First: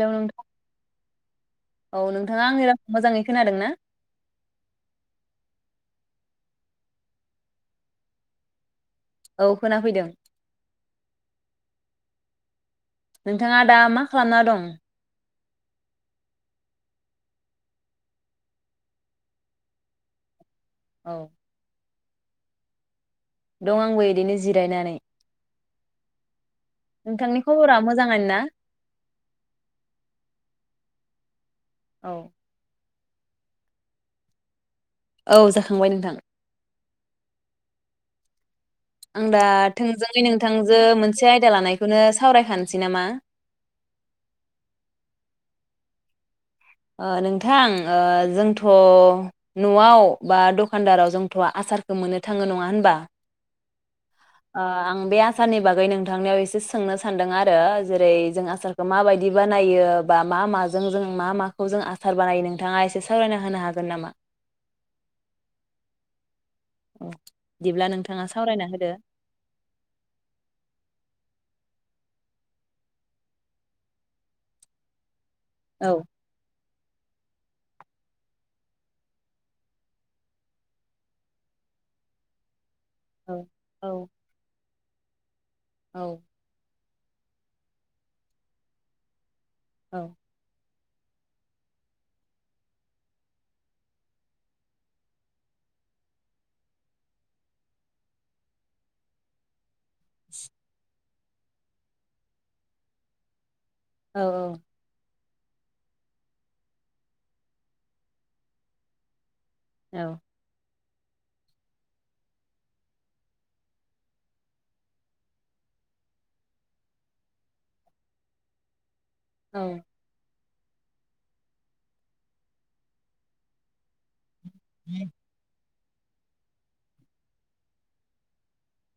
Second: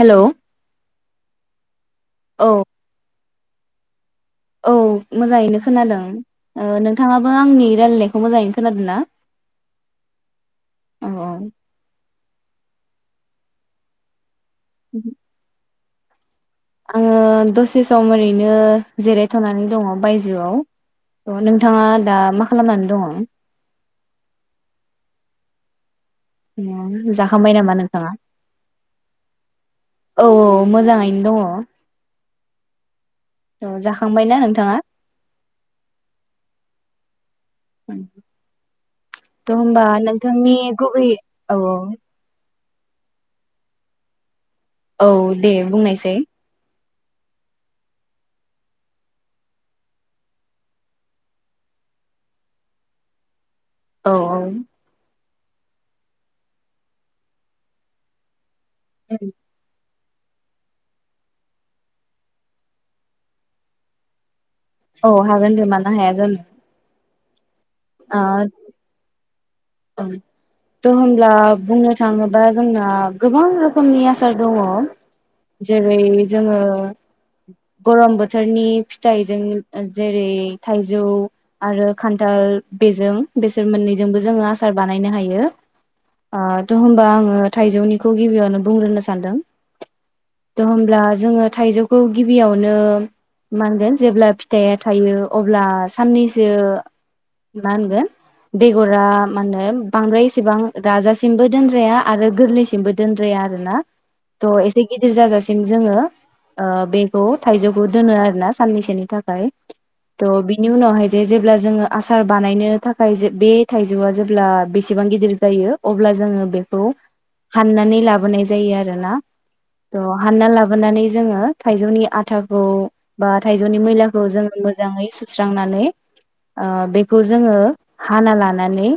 Hello औ नोंथाङा आंनि रावखौ मोजाङै खोनादों ना? औ मोजाङैनो खोनादों ओ नोंथाङाबो आंनि रायलायनायखौ मोजाङैनो खोनादों ना? औ खोना फैदों औ औ नोंथाङा दा मा खालामना दं? [inaudible] आङो दसे सम ओरैनो जिरायथ'नानै दङ औ बायजोआव नोंथाङा दा मा खालामनानै दङ। दं आंबो बिदिनो जिरायनानै नोंथांनि जाखांबाय नामा खबरा नोंथाङा मोजाङानो ना? औ औ मोजाङै दङ। औ। औ जाखांबायना नोंथाङा। औ जाखांबाय नोंथां [unintelligible] आं दा थ' होमबा थोंजोङै नोंथांनि नोंथांजो गुबै मोनसे आयदा औ लानायखौनो सावरायखानो सै नामा? औ दे बुंनायसै ओ नोंथां ओ जोंथ' न'आव बा दखानदाराव जोंथ' आसारखौ मोननो थाङो नङा होनबा? औ आ आं दा आसारनि बागै नोंथांनियाव एसे सोंनो सान्दों आरो जेरै जों आ माबायदि बानायो बा मा माजों जों मा माखौ जों आसार बानायो नोंथाङा एसे सावरायना होनो हागोन नामा? औ हागोन दे मानो हाया जानो। औ बिदिब्ला ओ नोंथाङा सावरायना होदो। थ' होमब्ला बुंनो थाङोबा जोंना गोबां रोखोमनि आसार दङ। औ जेरै जोङो गरम बोथोरनि फिथाइजों जेरै थाइजौ आरो खान्थाल। बेजों औ बेसोर औ मोननैजोंबो जोङो आ सार बानायनो हायो। औ आ थ' होमबा आङो थाइजौनिखौ गिबियावनो बुंग्रोनो सानदों। औ। थ' होमब्ला जोङो थाइजौखौ गिबियावनो मा होनगोन जेब्ला फिथाइया थायो अब्ला साननैसो मा होनगोन बेगरा मा होनो बांद्राय इसिबां राजासे सिमबो दोनद्राया आरो गोरलैसिमबो दोनद्राया आरो ना। औ थ' एसे गिदिर जा जासे सिम जोङो ओ बेखौ थाइजौखौ दोनो आरोना साननैसोनि थाखाय। औ थ' बिनि नि उनावहाय जे जेब्ला जोङो आसार बानायनो थाखाय बे थाइजौआ जेब्ला अब्ला बेसेबां गिदिर जायो अब्ला जोङो बेखौ हाननानै लाबोनाय जायो आरोना औ त हानना ला बोनानै जोङो थाइजौनि आथाखौ बा थाइजौनि मैलाखौ जोङो मोजाङै सुस्रांनानै ओ बेखौ जोङो हाना लानानै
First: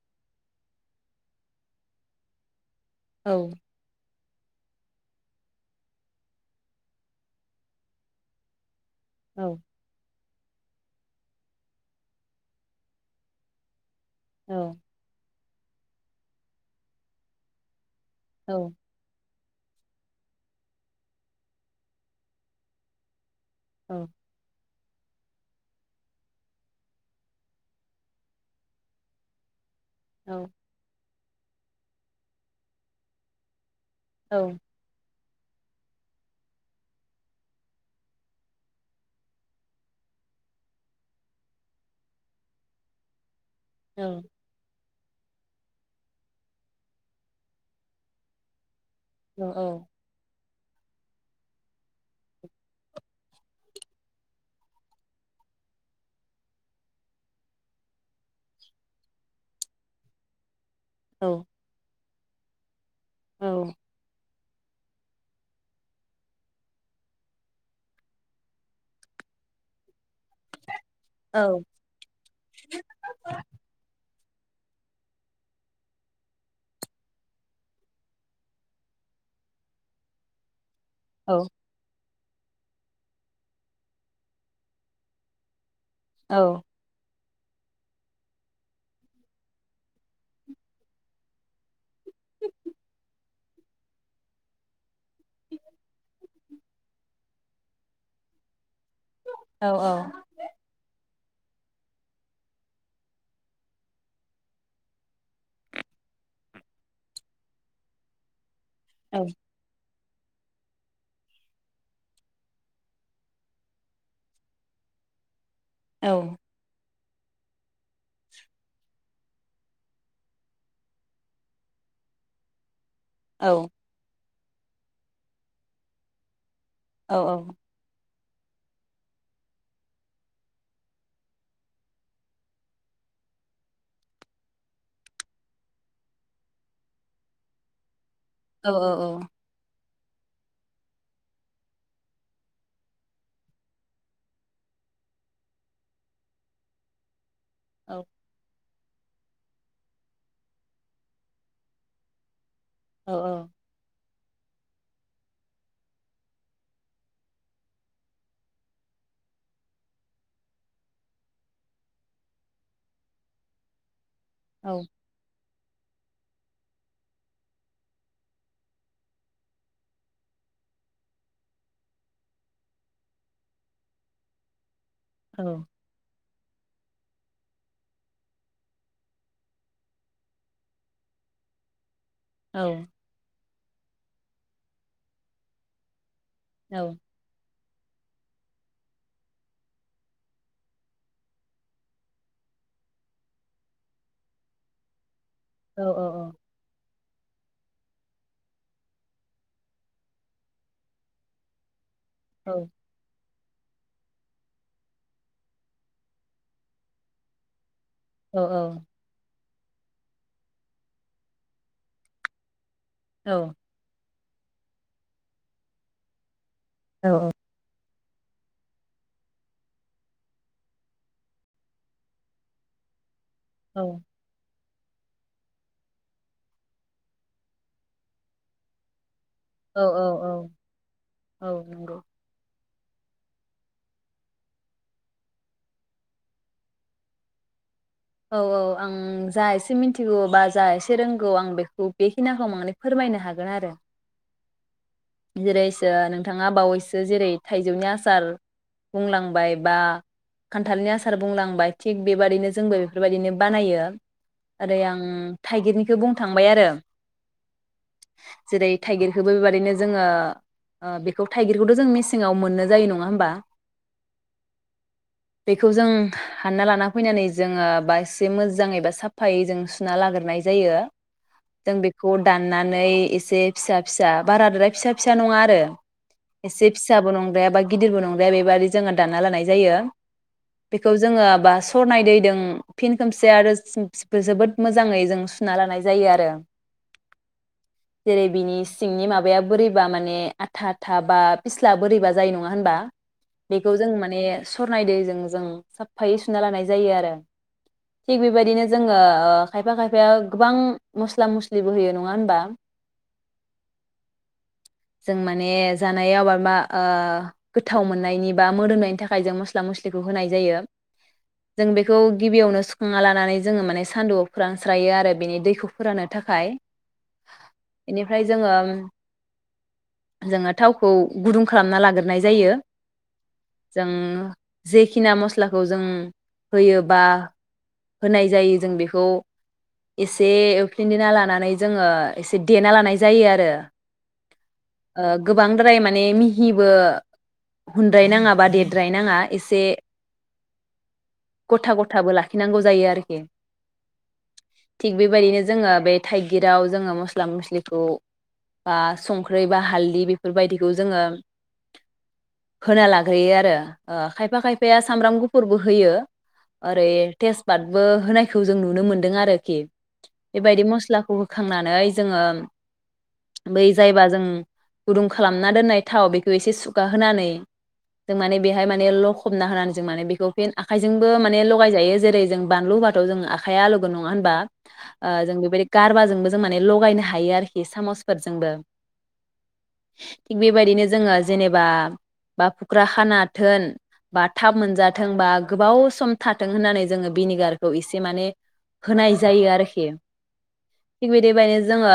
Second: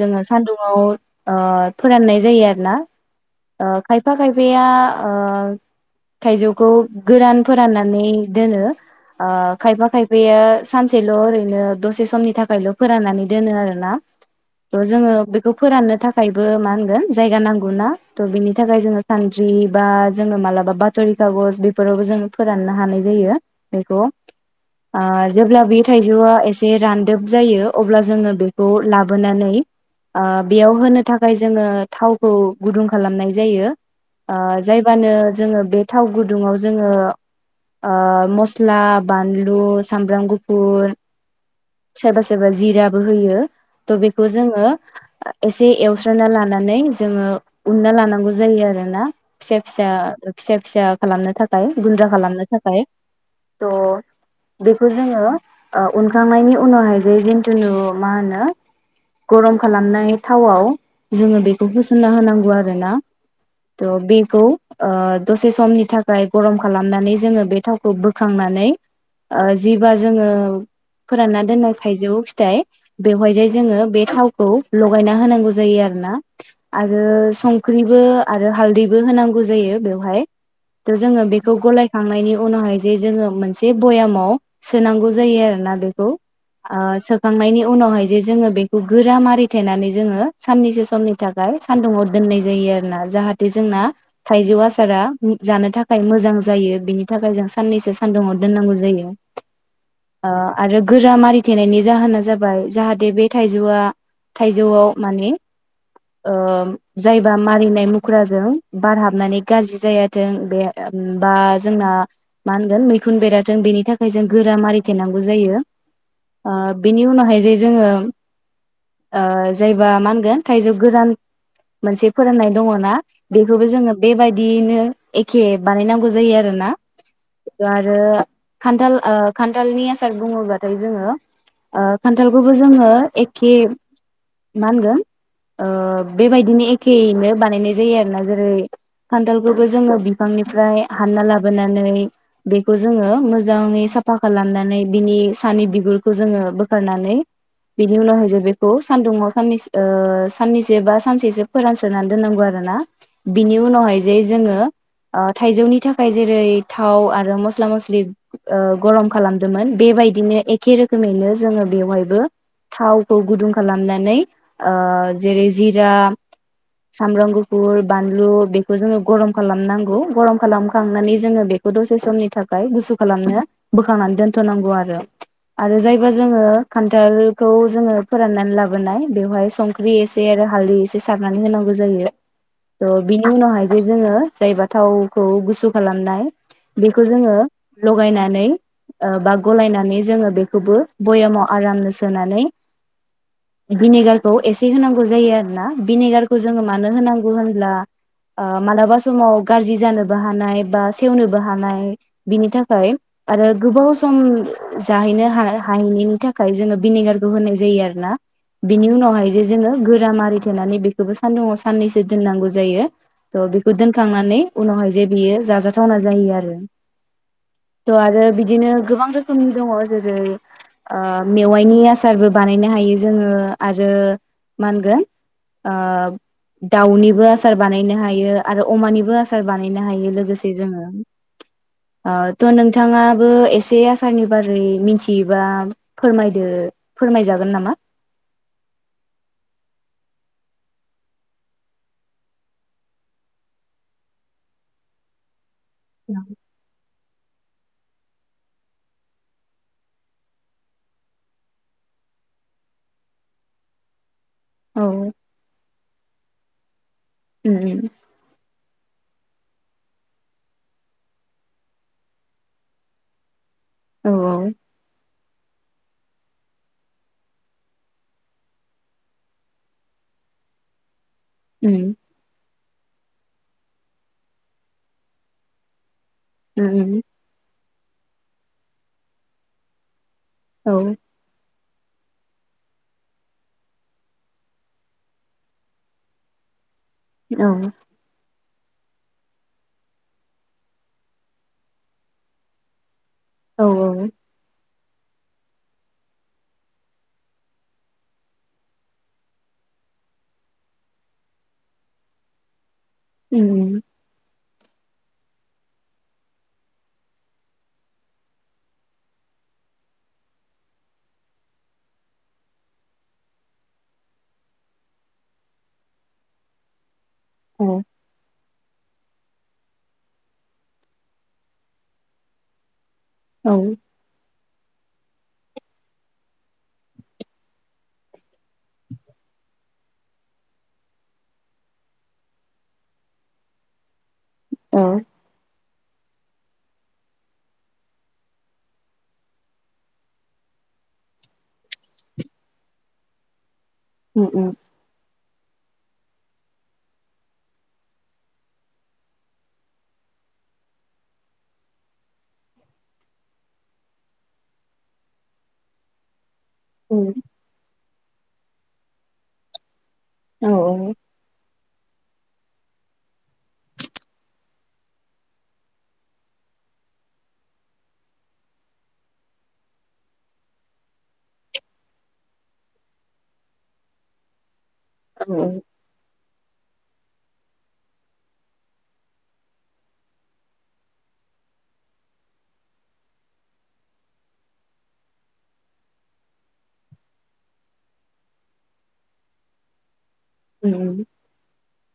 जोङो सानदुंङाव ओ फोराननाय जायो आरोना औ ओ खाय यफा खायफाया ओ थायजौखौ गोरान फोराननानै दोनो ओ खायफा खाय बेयो सानसेल' ओरैनो दसे समनि थाखायल' फोराननानै दोनो आरोना औ ओ जोङो बेखौ फोराननो थाखायबो मा होनगोन जायगा नांगौ ना त' बिनि औ थाखाय औ जोङो सान द्रिबा जोङो मालाबा बातरि खागज बेफोरावबो जोङो फोराननो हानाय जायो बेखौ औ ओ जेब्ला बे थाइजौआ एसे रानदोब जायो अब्ला जोङो बेखौ लाबोनानै [unintelligible] आ औ बेयावहोनो थाखाय जोङो थावखौ गुदुं खालामनाय जायो ओ जायबानो जोङो बे थाव गुदुङाव जोङो ओ मस्ला बानलु सामब्राम गुफुर सोरबा सोरबा जिराबो होयो थ' औ बेखौ जोङो एसे एवस्रोनना लानानै जोङो उनना लानांगौ जायो आरो ब्ला फिसा फिसा औ फिसा फिसा खालामनो थाखाय गुन्द्रा खालामनो थाखाय थह बेखौ जोङो ओ उनखांनायनि उनावहाय जे जिथुुनु मा होनो गरम खालामनाय थावआव जोङो बेखौ हो सनना होनांगौ आरो ना थ' बिखौ ओ दसे समनि थाखाय गरम खालामनानै जोङो बे थावखौ बोखांनानै ओ जिबा जोङो फोरानना दोननाय थाइजौ फिथाइ बेवहाय जाय जोङो बे थावखौ लगायना होनांगौ जायो आरो ना आरो संख्रिबो आरो हालदैबो होनांगौ जायो बेवहाय जोङो बेखौ गलायखांनायनि उनावहाय जे जोङो मोनसे भयामाव सोनांगौ जायो आरो ना बे खौ ओ सो खांनायनि उनावहाय जे जोङो बे खौ गोरा मारिथेनानै जोङो साननैसो समनि थाखाय सान्दुङाव दोननाय जायो आरोना जाहाथे जोंना थाइजौ आसारा जानो थाखाय मोजां जायो बिनि थाखाय जों साननैसो सानदुुङाव दोननांगौ जायो जायो ओ आरो गोर गोरा मारिथेनायनि जाहोना जाबाय जाहाथे बे थाइजौआ थाइजौआव माने ओ जायबा मारिनाय मुख्राजों बारहाबनानै गाज्रि जाया आरो थों बे बा जोंना मा होनगोन मैखुन बेराथों बेनि थाखाय जों गोरा मारिथेरनांगौ जायो औ बिनि उनावहाय जे जोङो ओ जायबा मा होनगोन थाइजौ गोरान मोनसे फोरोंनाय दङना बेखौबो जोङो बेबायदि बिदियैनो एखे बानायनांगौ जायो आरो ना आरो खान्थाल ओ खान्थालनि आसार बुङोबाथाय जोङो ओ खान्थालखौबो जोङो एखे मा होनगोन ओ बेबायदिनो एखेयैनो बानायनाय जायो आरोना जेरै खान्थालखौबो जोङो बिफांनिफ्राय हानना लाबोनानै बेखौ जोङो मोजाङै साफा खालामनानै बिनि सानि बिगुरखौ जोङो बोखारनानै बिनि उनावहाय [unintelligible] खौ सानदुुंङाव साननै साननैसो बा सानसेसो फोरानसस्रोनानै दोननांगौ आरो औ [unintelligible] औ बिनि उनावहाय हाय जे जोङो ओ थाइजौनि थाखाय जेरै थाव आरो मस्ला मस्लि ओ गरम खालामदोंमोन बेबायदिनो एखे रोखोमैनो जोङो बेवहायबो थावखौ गुदुं खालामनानै औ ओ जेरै जि गुजा सामब्राम गुफुर बानलु बेखौ जोङो गरम खालामनांगौ गरम खालामखांनानै जोङो बेखौ दसे समनि थाखाय गुसु खालामनो बोखांनानै दोनथ'नांगौ आरो औ आरो जायबा जोङो थालखौ जोङो फोराननानै लाबोनाय बेवहाय संख्रि एसे आरो हालदै एसे सारनानै होनांगौ औ जायो बिनि उनावहाय ज जोङो जाय बाथावखौ गुसु खालामनाय औ बेखौ जोङो लगायनानै बा गलायनानै जोङो बेखौबो बयामाव आरामनो सोनानै भिनेगारखौ एसे होनांगौ जायो ना औ औ औ भिनिगारखौ जोङो मानो होनांगौ होनब्ला ओ मालाबा समाव गाज्रि जानोबो हानाय बा सेवनोबो हानाय बिनि औ थाखाय आरो गोबाव सम जाहैनो हा-हाहैनायनि था जोङो भिनिगारखौ होनाय जायो आरो ना औ बिनि उनावहाय जे जोङो गोरा मारिथेनानै बेखौबो सानदुंआव साननैसो दोननांगौ जायो त' बेखौ दोनखांनानै माने उनावहाय जे बियो जाजाथावना जायो आरो औ औ थ' आरो बिदिनो गोबां रोखोमनि दङ जेरै ओ मेवाइनि आसारबो बानायनो हायो जोङो आरो मा होनगोन ओ दाउनिबो आसार बानायनो हायो आरो अमानिबो आसार बानायनो औ हायो औ लोगोसे जोङो औ नंगौ ओ थ नोंथां थाङाबो एसे आसारनि बारै मिथियोबा फोरमायदो फोरमाय जागोन नामा औ औ आं जा एसे मिथिगौ बा जा एसे रोंगौ आं बेखौ बेखिनिखौ माने फोरमायनो हागोन आरो जेरैसो नोंथाङा बावैसो जेरै थाइजौनि आसार बुंलांबाय बा खान्थालनि आसार बुंलांबाय थिग बेबादिनो जोंबो बेफोरबायदिनो बानायो ओरै औ आं उम थाइगिरनिखौ बुं थांबाय आरो उम जेरै थाइगिरखौबो बेबायदिनो जोङो ओ बेखौ थाइगिरखौथ' जों मेसेङाव मोननो जायो नङा होमबा औ औ बेखौ जों हानना लाना फैनानै जोङो बा एसे मोजाङै बा साफायै जों सुना लाग्रोनाय जायो जों उम बेखौ दान नानै एसे फिसा फिसा बारादाय फिसा फिसा नङा आरो एसे उम फिसाबो नंद्राया बाय गिदिरबो नंद्राया बेबाददि जोङो दानना लानाय जायो उम औ बेखौ जोङो बा सरनाय दैदों फिन खोमसे आरोम जोबोद मोजाङै जों सुना लानाय जायो आरो औ जेरै बिनि सिंनि माबाया बोरै बा माने आथा आथा बा फिस्ला बोरैबा जायो नङा होनबा औ बेखौ जों माने सरनाय दैजों जों साफफायै सुना लानाय जायो आरो थिग बेबायदिनो जोङो ओ खायफा खायफाया गोबां मस्ला मस्लिबो होयो नङा होनबा उम उम जों माने जानाय आबाद मा ओ गोथाव मोननायनि बा मोदोमनायनि थाखाय जों मस्ला मस्लिखौ होनाय जायो जों बेखौ गिबियावनो सुखांना लानानै जोङो माने सान्दुआव फोरानस्रायो आरो बेनि दैखौ फोराननो थाखाय उम बेनिफ्राय जोङो जोङो थावखौ गुदुं खालामना लाग्रोनाय जायो औ जों जे खिना मस्लाखौ जों होयो बा होनाय जायो जों बेखौ एसे एवफिनना लानानै जोङो एसे देना लानाय जायो आरो औ ओ गोबां द्राय माने मिहिबो हुद्रायनाङा बा देरद्रायनाङा एसे गथा गथाबो लाखिनांगौ जायो आरोखि उम थिक बेबायदिनो जों जोङो बे थाइगिराव जोङो मस्ला मस्लिखौ बा संख्रि बा हालदै बेफोरबायदिखौ जोङो होना लाग्रोयो आरो ओ खायफा खायफाया सामब्राम गुफुरबो होयो आरो थेसपाद बो होनायखौ जों नुनो मोन्दों आरोखि बेबायदि औ औ मस्लाखौ होखांनानै जोङो बै जायबा जों गुदुं खालामना दोननाय थाव बेखौ एसे सुगाहोनानै जों माने बेहाय माने लखबना होनानै जों माने बेखौ फिन आ आखाइजोंबो माने लगायजायो जेरै जों बानलु होबाथ' जों आखाइया आलौगोन नङा होनबा ओ जों औ बेबायदि गारबा जोंबो जों माने लगायनो हयो आरोखि सामसफोरजोंबो थिग बेबायदिनो जोङो जेनेबा बा खुख्राखानाथोन बा थाब मोनजाथों बा गोबाव सम थाथों होननानै जोङो भिनिगारखौ एसे माने होनाय जायो आरोखि उम थिक बिदिबायद जोङो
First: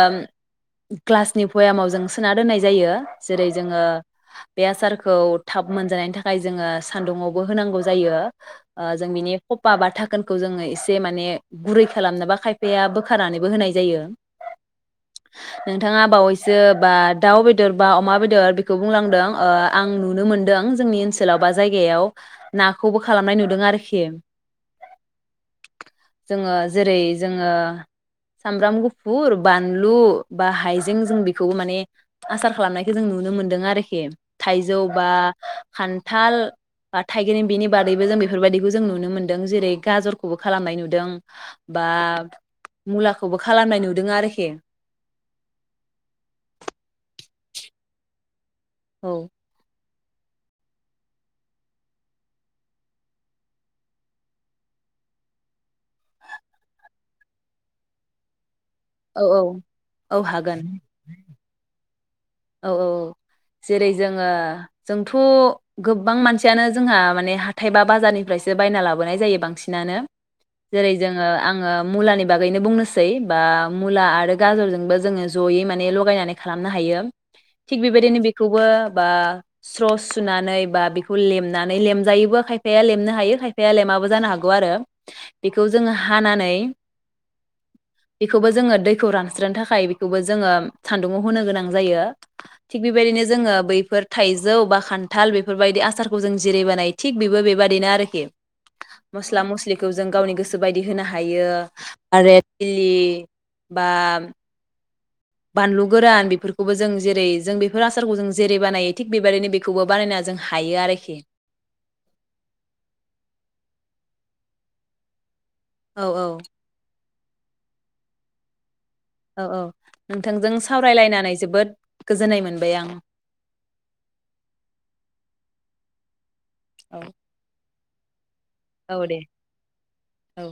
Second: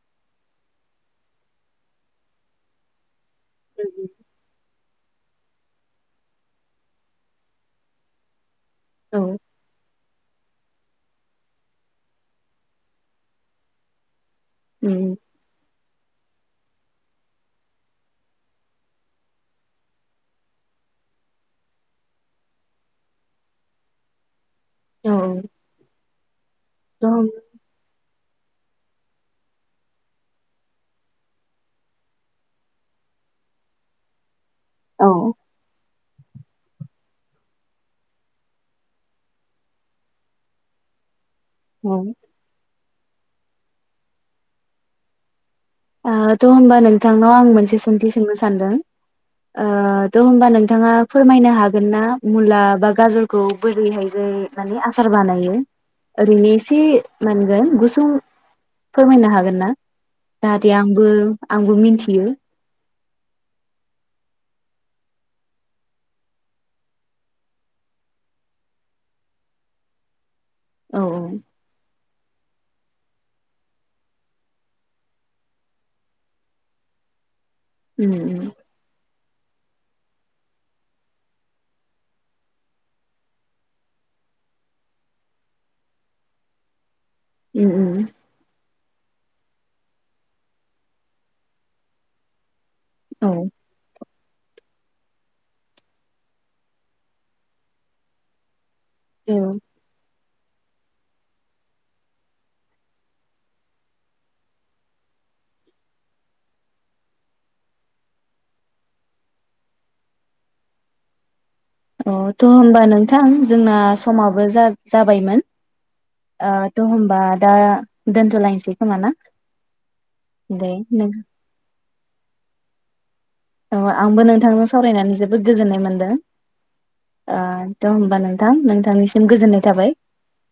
ग्लासनि भयामाव जों सोना दोननाय जायो जेरै जोङो उम बे आसारखौ थाब मोनजानायनि थाखाय जोङो सान्दुंआवबो होनांगौ जायो ओ जों औ बिनि फपा बा था खोनखौ जोङो एसे माने गुरै खालामनोबा खायफाया बोखारनानैबो होनाय जायो उम नोंथाङा बावैस सो बा दाउ बेदर बा अमा बेदर बेखौ बुंलांदों ओ आं नुनो मोनदों जोंनि ओनसोलाव बा जायगायाव नाखौबो खालामनाय नुदों आरोखि औ जोङो जेरै थ' जोङो सामब्राम गुफुर बानलु बा हाइजें जों बेखौबो माने आसार खालामनायखौ जों नुनो मोनदों आरोखि थाइजौ बा औ खान थाल बा थाइगिर बेनि बादैबो जों बेफोरबायाददिखौ जों नुनो मोन्दों जेरै गाजरखौबो खालामनाय नुदों बा औ मुलाखौबो खालामनाय नुदों आरोखि आ थ' होमबा नोंथांनाव आं मोनसे सोंथि सोंनो स सानदों औ थ' होमबा नोंथाङा फोरमायनो हागोन ना मुला बा गाजरखौ बोरैहाय जे माने आसार बानायो ओरैनो एसे माहोनगोन गुसुं औ फोरमायनो औ हागोन ना औ हागोन जाहाथे आंबो आंबो मिथि औ औ जेरै जोङो जोंथ' गोबां मानसियानो जोंहा माने हाथाइ बा बाजारनिफ्रायसो बायना लाबोनाय जायो बांसिनानो जेरै औ जोङो आङो मुलानि बागैनो बुंनो सा सै बा मुला आरो गाजरजोंबो जोङो जयै माने लगायनानै खालामनो हायो थिग उम बेबायदिनो उम बेखौबो बा स्र'स सुनानै बा बेखौ लेमनानै लेमजायोबो खायफाया लेमनो हायो खायफाया लेमाबो जानो हागौ आरो बेखौ जोङो हानानै उम उम बेखौबो जोङो दै खौ रानस्रोनो थाखाय बेखौबो जोङो सान्दुंङाव होनो गोनां जायो थिग बेबायदिनो औ जोङो बैफोर थाइजौ बा खान्थाल बेफोरबायदि आसारखौ जों जिरायबोनायो थिग बेबो बेबादिनो आरोखि औ मस्ला मस्लिखौ जों गावनि गोसो गोसो बायदि होनो हायो आरो [unintelligible] बा बानलु गोरान बेफोरखौबो जों जेरै जों बेफोर आसारखौ जों जेरै बानायो थिग बेबायदिनो बेखौबो बानायना जों हायो आरोखि अ थ' होमबा नोंथां जोंना समाबो जा-जाबायमोन औ औ आ थ' होनबा दा दोनथ'लायनिसै औ औ नोंथांजों नों सावरायलायनानै जोबोद गोजोननाय मोनबाय आं अ आंबो नोंथांनो सावरायनानै जोबोद गोजोननाय मोन्दों औ आ थ' होनबा नों थां औ दे नोंथांनिसिम गोजोननाय थाबाय औ